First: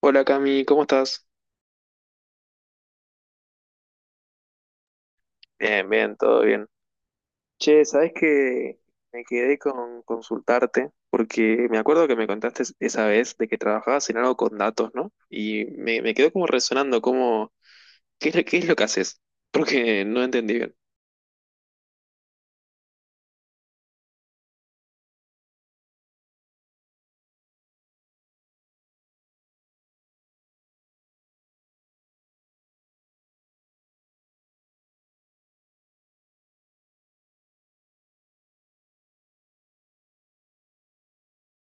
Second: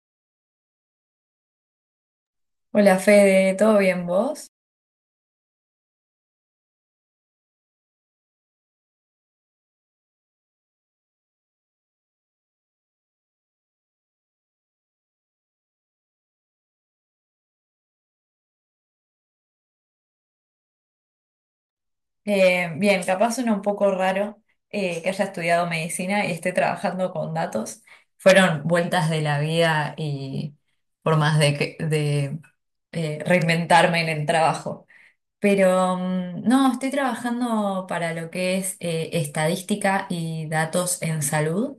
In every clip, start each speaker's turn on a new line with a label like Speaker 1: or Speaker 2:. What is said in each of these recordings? Speaker 1: Hola Cami, ¿cómo estás?
Speaker 2: Hola Fede, ¿todo bien vos?
Speaker 1: Bien, bien, todo bien. Che, ¿sabés que me quedé con consultarte porque me acuerdo que me contaste esa vez de que trabajabas en algo con datos, ¿no? Y me quedó como resonando, como, ¿qué es, qué es lo que haces? Porque no entendí bien.
Speaker 2: Bien, capaz suena un poco raro que haya estudiado medicina y esté trabajando con datos. Fueron vueltas de la vida y formas de, de reinventarme en el trabajo. Pero no, estoy trabajando para lo que es estadística y datos en salud.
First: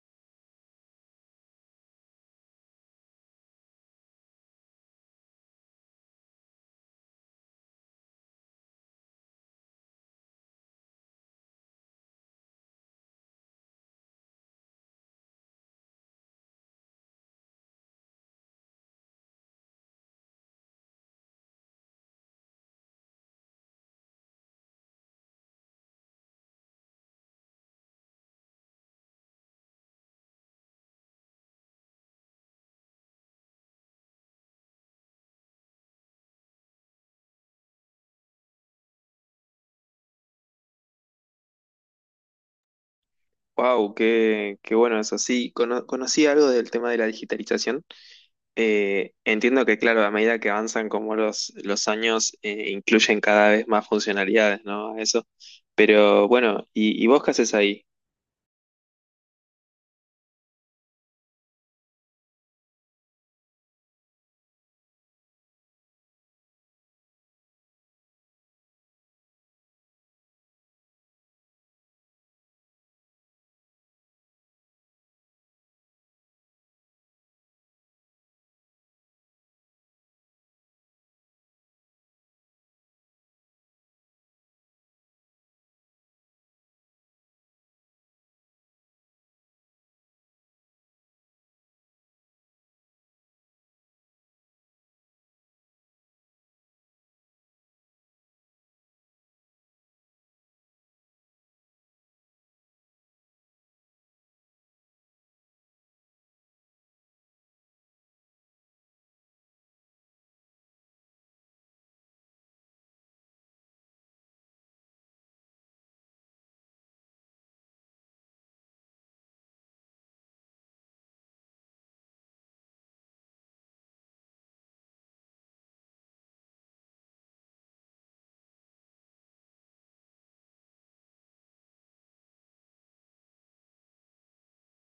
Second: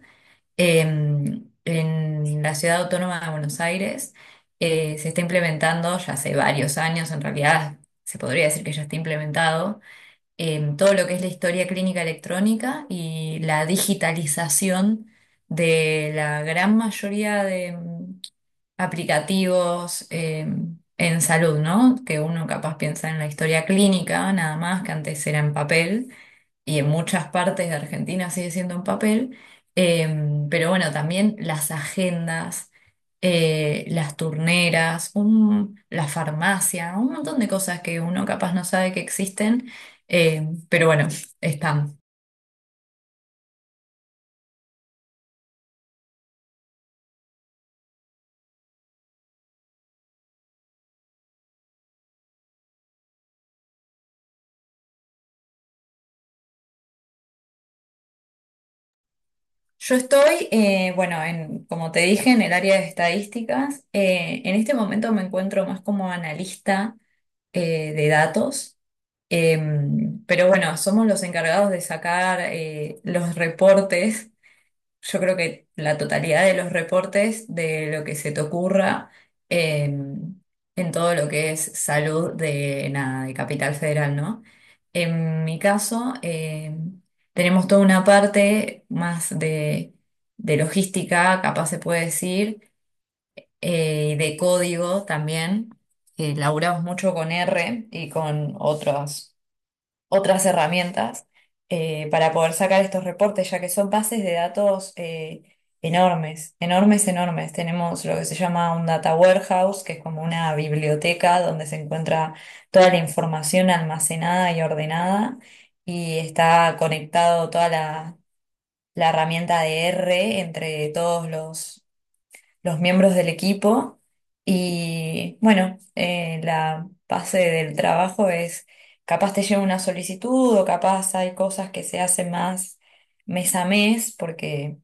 Speaker 2: Em, en la Ciudad Autónoma de Buenos Aires se está implementando ya hace varios años, en realidad se podría decir que ya está implementado, todo lo que es la historia clínica electrónica y la digitalización de la gran mayoría de aplicativos en salud, ¿no? Que uno capaz piensa en la historia clínica, nada más que antes era en papel y en muchas partes de Argentina sigue siendo en papel, pero bueno, también las agendas, las turneras, la farmacia, un montón de cosas que uno capaz no sabe que existen, pero bueno, están.
Speaker 1: Wow, qué, qué bueno eso. Sí, conocí algo del tema de la digitalización. Entiendo que, claro, a medida que avanzan como los años, incluyen cada vez más funcionalidades, ¿no? A eso. Pero bueno, y vos qué haces ahí?
Speaker 2: Yo estoy, bueno, en, como te dije, en el área de estadísticas. En este momento me encuentro más como analista, de datos. Pero bueno, somos los encargados de sacar los reportes. Yo creo que la totalidad de los reportes de lo que se te ocurra eh, en todo lo que es salud de, nada, de Capital Federal, ¿no? En mi caso, tenemos toda una parte más de logística, capaz se puede decir, de código también. Laburamos mucho con R y con otros otras herramientas para poder sacar estos reportes, ya que son bases de datos enormes, enormes, enormes. Tenemos lo que se llama un data warehouse, que es como una biblioteca donde se encuentra toda la información almacenada y ordenada, y está conectado toda la, la herramienta de R E entre todos los miembros del equipo. Y bueno, la base del trabajo es, capaz te llega una solicitud o capaz hay cosas que se hacen más mes a mes porque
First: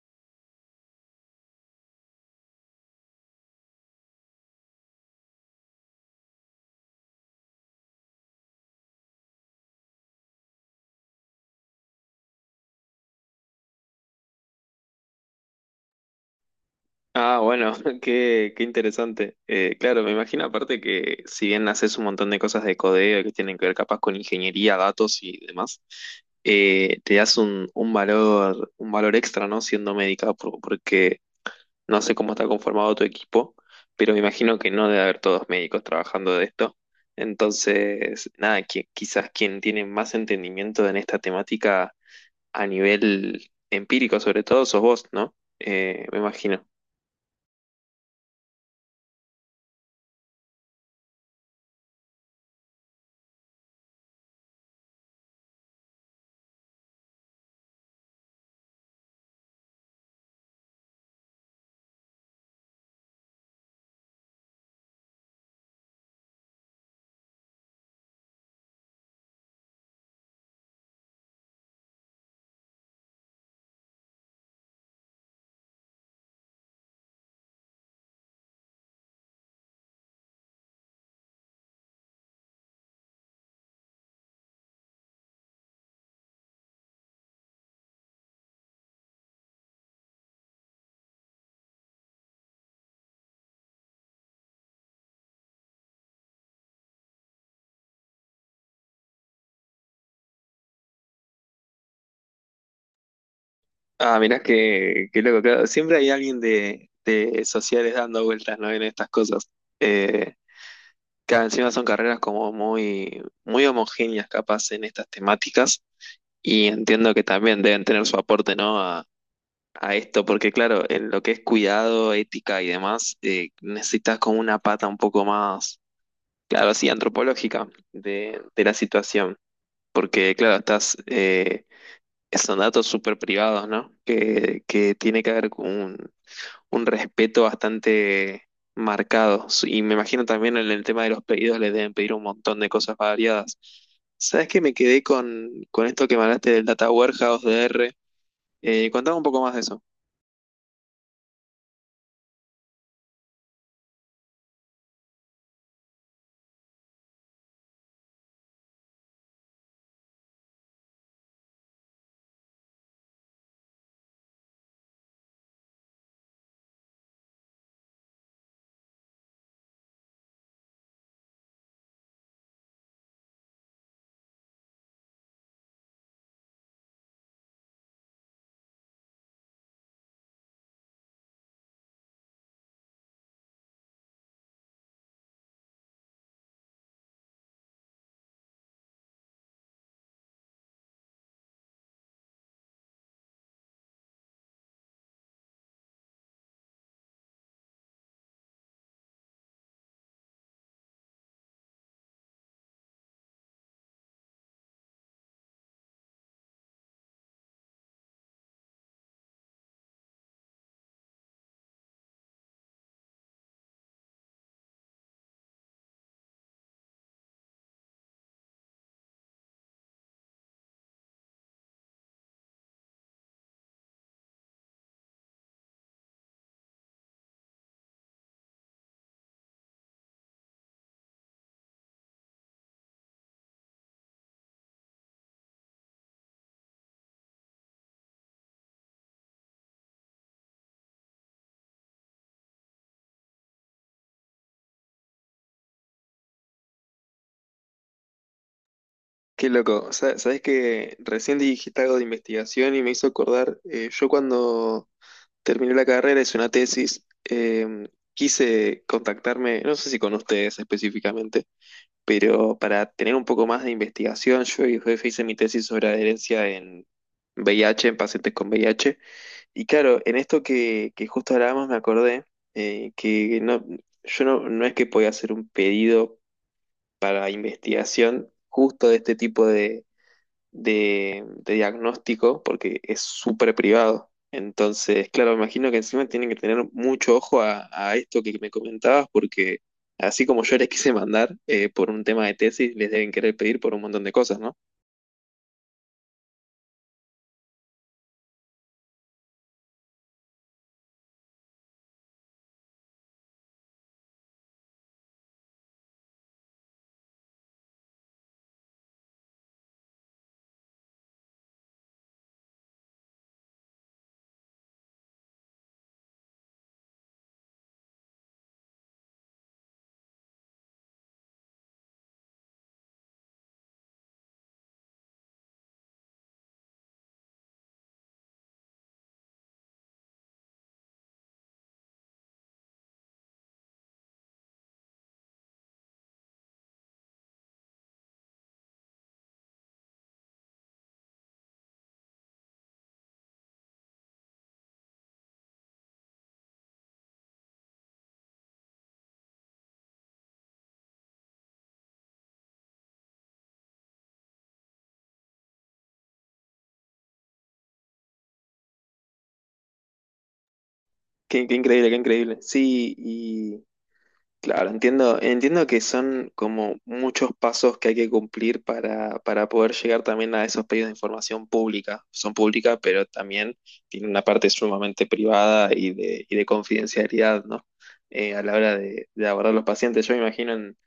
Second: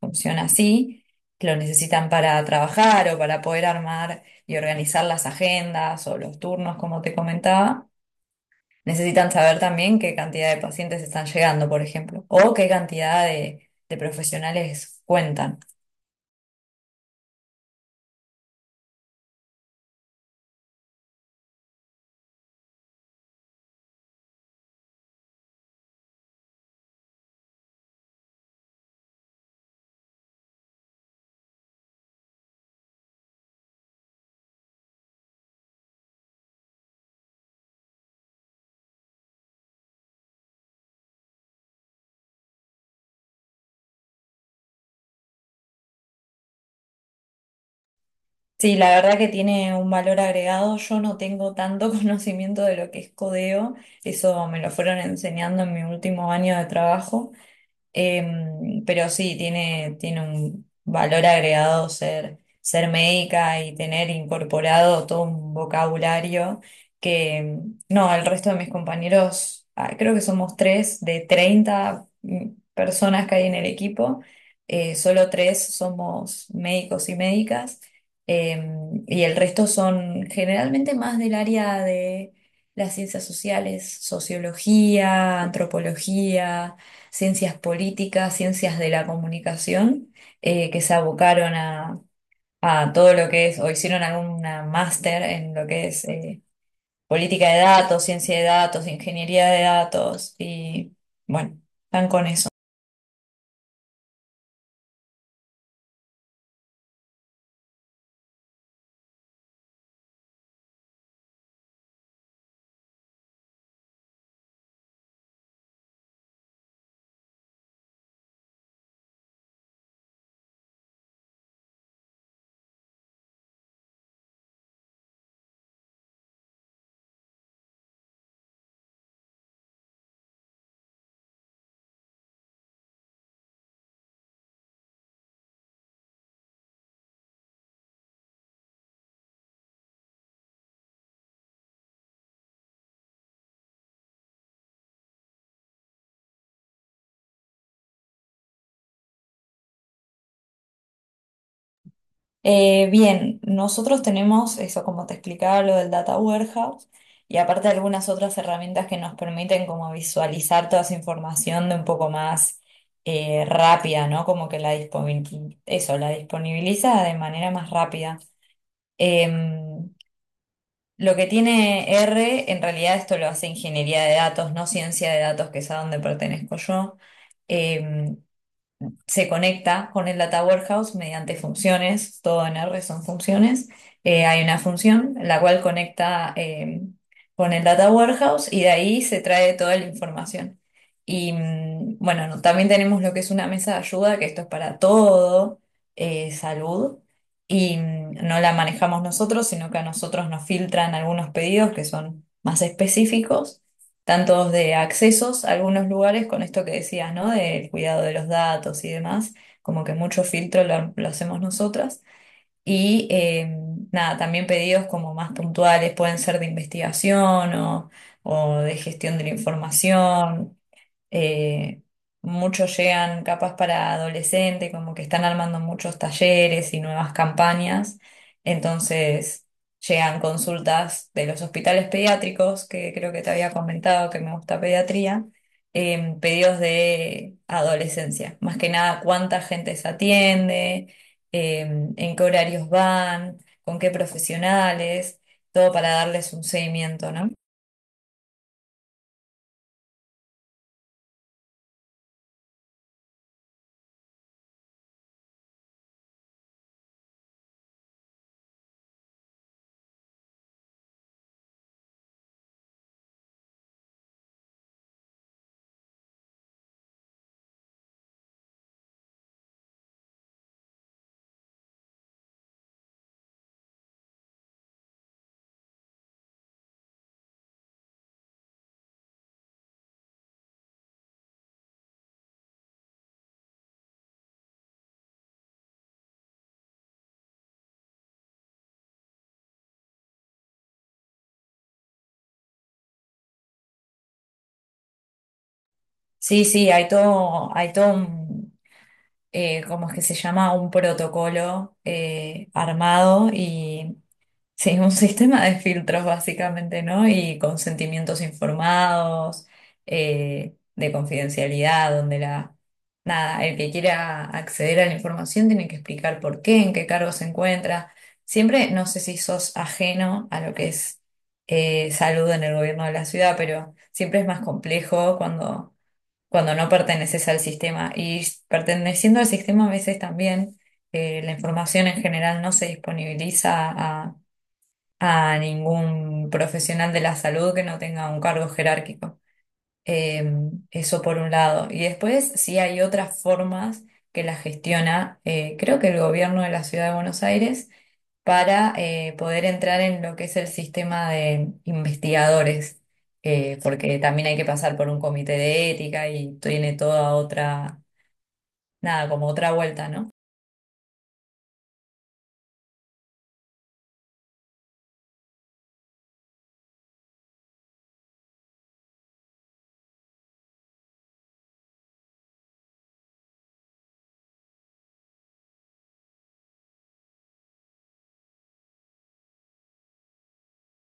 Speaker 2: funciona así, que lo necesitan para trabajar o para poder armar y organizar las agendas o los turnos, como te comentaba. Necesitan saber también qué cantidad de pacientes están llegando, por ejemplo, o qué cantidad de profesionales cuentan.
Speaker 1: Ah, bueno, qué, qué interesante. Claro, me imagino aparte que si bien haces un montón de cosas de codeo que tienen que ver capaz con ingeniería, datos y demás, te das un valor extra, ¿no? Siendo médica, porque no sé cómo está conformado tu equipo, pero me imagino que no debe haber todos médicos trabajando de esto. Entonces, nada, quizás quien tiene más entendimiento en esta temática a nivel empírico, sobre todo, sos vos, ¿no? Me imagino.
Speaker 2: Sí, la verdad que tiene un valor agregado. Yo no tengo tanto conocimiento de lo que es codeo, eso me lo fueron enseñando en mi último año de trabajo. Pero sí, tiene un valor agregado ser, ser médica y tener incorporado todo un vocabulario que, no, al resto de mis compañeros, ah, creo que somos tres de 30 personas que hay en el equipo, solo tres somos médicos y médicas, y el resto son generalmente más del área de las ciencias sociales, sociología, antropología, ciencias políticas, ciencias de la comunicación, que se abocaron a todo lo que es, o hicieron alguna máster en lo que es política de datos, ciencia de datos, ingeniería de datos, y bueno, están con…
Speaker 1: Ah, mirá que loco, claro, siempre hay alguien de sociales dando vueltas, ¿no? En estas cosas. Eh, claro, encima son carreras como muy, muy homogéneas, capaz, en estas temáticas. Y entiendo que también deben tener su aporte, ¿no? A esto, porque claro, en lo que es cuidado, ética y demás, necesitas como una pata un poco más, claro, así, antropológica de la situación. Porque, claro, estás, son datos súper privados, ¿no? Que tiene que haber con un respeto bastante marcado. Y me imagino también en el tema de los pedidos les deben pedir un montón de cosas variadas. ¿Sabes qué? Me quedé con esto que me hablaste del Data Warehouse de R. Contame un poco más de eso.
Speaker 2: Bien, nosotros tenemos eso, como te explicaba, lo del Data Warehouse y aparte algunas otras herramientas que nos permiten como visualizar toda esa información de un poco más rápida, ¿no? Como que la eso, la disponibiliza de manera más rápida. Em, lo que tiene R, en realidad esto lo hace ingeniería de datos, no ciencia de datos, que es a donde pertenezco yo. Em, se conecta con el Data Warehouse mediante funciones, todo en R son funciones. Hay una función la cual conecta con el Data Warehouse y de ahí se trae toda la información. Y bueno, no, también tenemos lo que es una mesa de ayuda, que esto es para todo, salud. Y no la manejamos nosotros, sino que a nosotros nos filtran algunos pedidos que son más específicos tanto de accesos a algunos lugares, con esto que decías, ¿no? Del cuidado de los datos y demás, como que mucho filtro lo hacemos nosotras. Y nada, también pedidos como más puntuales, pueden ser de investigación o de gestión de la información, eh, muchos llegan capaz para adolescente, como que están armando muchos talleres y nuevas campañas. Entonces llegan consultas de los hospitales pediátricos, que creo que te había comentado que me gusta pediatría, pedidos de adolescencia. Más que nada, cuánta gente se atiende, en qué horarios van, con qué profesionales, todo para darles un seguimiento, ¿no?
Speaker 1: Qué loco. ¿Sabes que recién dijiste algo de investigación y me hizo acordar? Yo cuando terminé la carrera hice una tesis. Quise contactarme, no sé si con ustedes específicamente, pero para tener un poco más de investigación, yo y jefe hice mi tesis sobre adherencia en VIH, en pacientes con VIH. Y claro, en esto que justo hablábamos me acordé que no, yo no, no es que podía hacer un pedido para investigación justo de este tipo de diagnóstico porque es súper privado. Entonces, claro, me imagino que encima tienen que tener mucho ojo a esto que me comentabas porque así como yo les quise mandar por un tema de tesis, les deben querer pedir por un montón de cosas, ¿no?
Speaker 2: Sí, sí, hay todo un ¿cómo es que se llama? Un protocolo armado y sí, un sistema de filtros básicamente, ¿no? Y consentimientos informados, de confidencialidad, donde la, nada, el que quiera acceder a la información tiene que explicar por qué, en qué cargo se encuentra. Siempre, no sé si sos ajeno a lo que es salud en el gobierno de la ciudad, pero siempre es más complejo cuando no perteneces al sistema. Y perteneciendo al sistema a veces también la información en general no se disponibiliza a ningún profesional de la salud que no tenga un cargo jerárquico. Eh, eso por un lado. Y después sí hay otras formas que la gestiona, creo que el gobierno de la Ciudad de Buenos Aires, para poder entrar en lo que es el sistema de investigadores, porque también hay que pasar por un comité de ética y tiene toda otra, nada, como otra vuelta, ¿no?
Speaker 1: Qué, qué increíble, qué increíble. Sí, claro, entiendo, entiendo que son como muchos pasos que hay que cumplir para poder llegar también a esos pedidos de información pública. Son públicas, pero también tienen una parte sumamente privada y de confidencialidad, ¿no? A la hora de abordar los pacientes. Yo me imagino en,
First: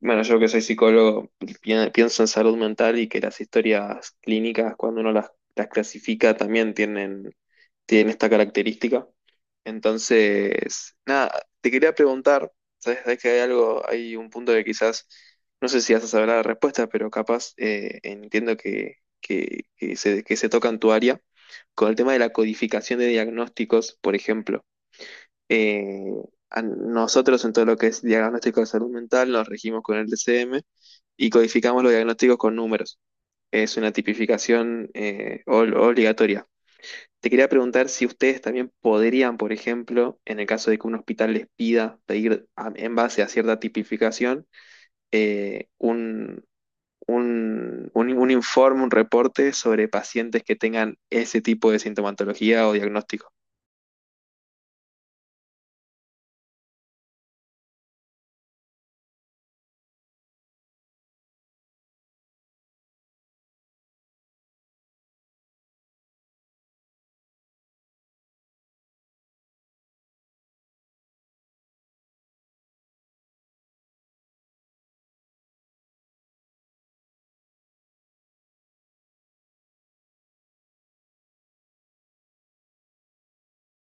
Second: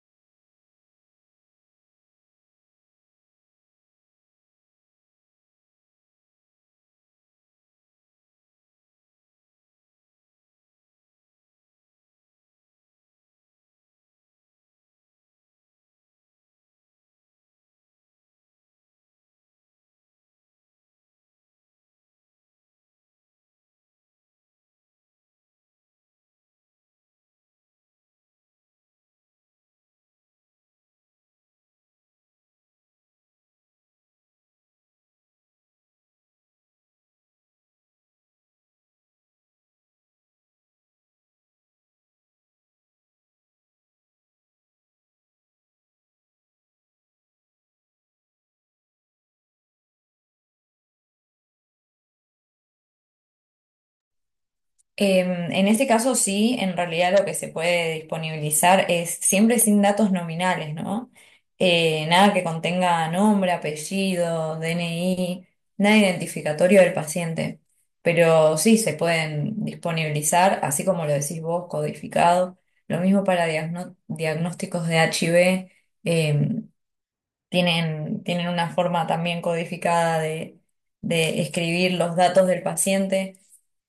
Speaker 1: bueno, yo que soy psicólogo, pienso en salud mental y que las historias clínicas, cuando uno las clasifica, también tienen, tienen esta característica. Entonces, nada, te quería preguntar, ¿sabés que hay algo, hay un punto que quizás, no sé si vas a saber la respuesta, pero capaz entiendo que se toca en tu área, con el tema de la codificación de diagnósticos, por ejemplo? Eh, a nosotros en todo lo que es diagnóstico de salud mental nos regimos con el DCM y codificamos los diagnósticos con números. Es una tipificación obligatoria. Te quería preguntar si ustedes también podrían, por ejemplo, en el caso de que un hospital les pida pedir en base a cierta tipificación, un, un informe, un reporte sobre pacientes que tengan ese tipo de sintomatología o diagnóstico.
Speaker 2: Em, en este caso sí, en realidad lo que se puede disponibilizar es siempre sin datos nominales, ¿no? Nada que contenga nombre, apellido, DNI, nada identificatorio del paciente. Pero sí se pueden disponibilizar, así como lo decís vos, codificado. Lo mismo para diagnósticos de HIV, em, tienen, tienen una forma también codificada de escribir los datos del paciente.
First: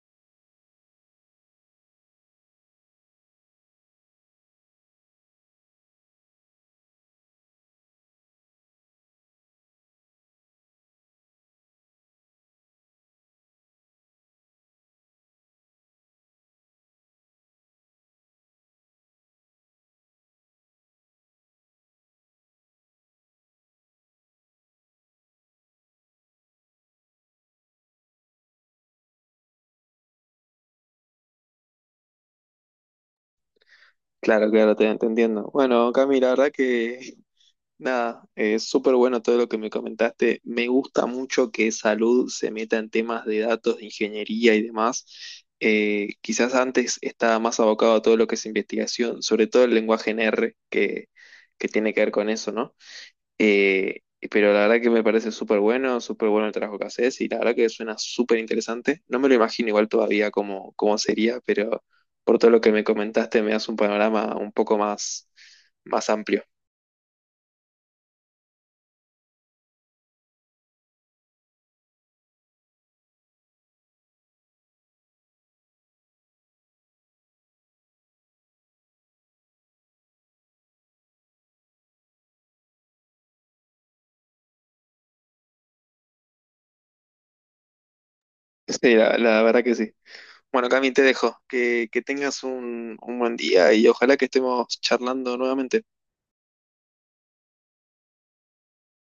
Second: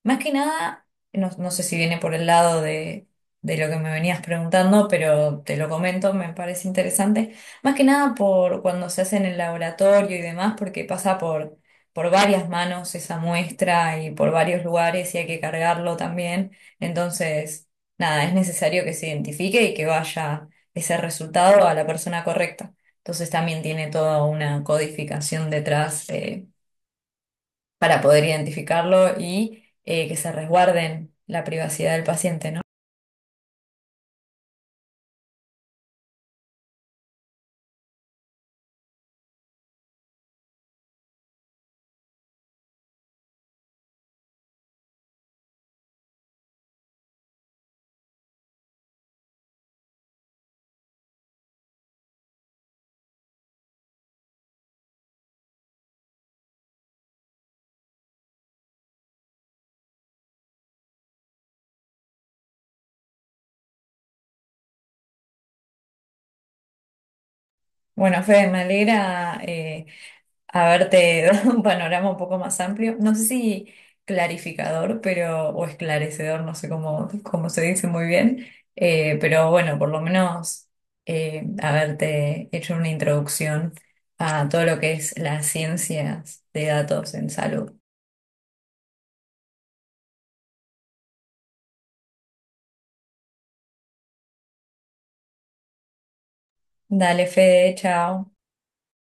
Speaker 2: Más que nada, no, no sé si viene por el lado de lo que me venías preguntando, pero te lo comento, me parece interesante. Más que nada por cuando se hace en el laboratorio y demás, porque pasa por varias manos esa muestra y por varios lugares y hay que cargarlo también. Entonces, nada, es necesario que se identifique y que vaya ese resultado a la persona correcta. Entonces también tiene toda una codificación detrás. Para poder identificarlo y que se resguarden la privacidad del paciente, ¿no?
Speaker 1: Claro, claro, te entiendo. Bueno, Cami, la verdad que nada, es súper bueno todo lo que me comentaste. Me gusta mucho que salud se meta en temas de datos, de ingeniería y demás. Quizás antes estaba más abocado a todo lo que es investigación, sobre todo el lenguaje en R, que tiene que ver con eso, ¿no? Eh, pero la verdad que me parece súper bueno el trabajo que haces y la verdad que suena súper interesante. No me lo imagino igual todavía cómo, cómo sería, pero por todo lo que me comentaste me das un panorama un poco más, más amplio.
Speaker 2: Bueno, Fede, me alegra haberte dado un panorama un poco más amplio. No sé si clarificador, pero, o esclarecedor, no sé cómo, cómo se dice muy bien, pero bueno, por lo menos haberte hecho una introducción a todo lo que es las ciencias de datos en salud.
Speaker 1: Sí, la la verdad que sí. Bueno, Cami, te dejo. Que tengas un buen día y ojalá que estemos charlando nuevamente.
Speaker 2: Dale, Fede, chao.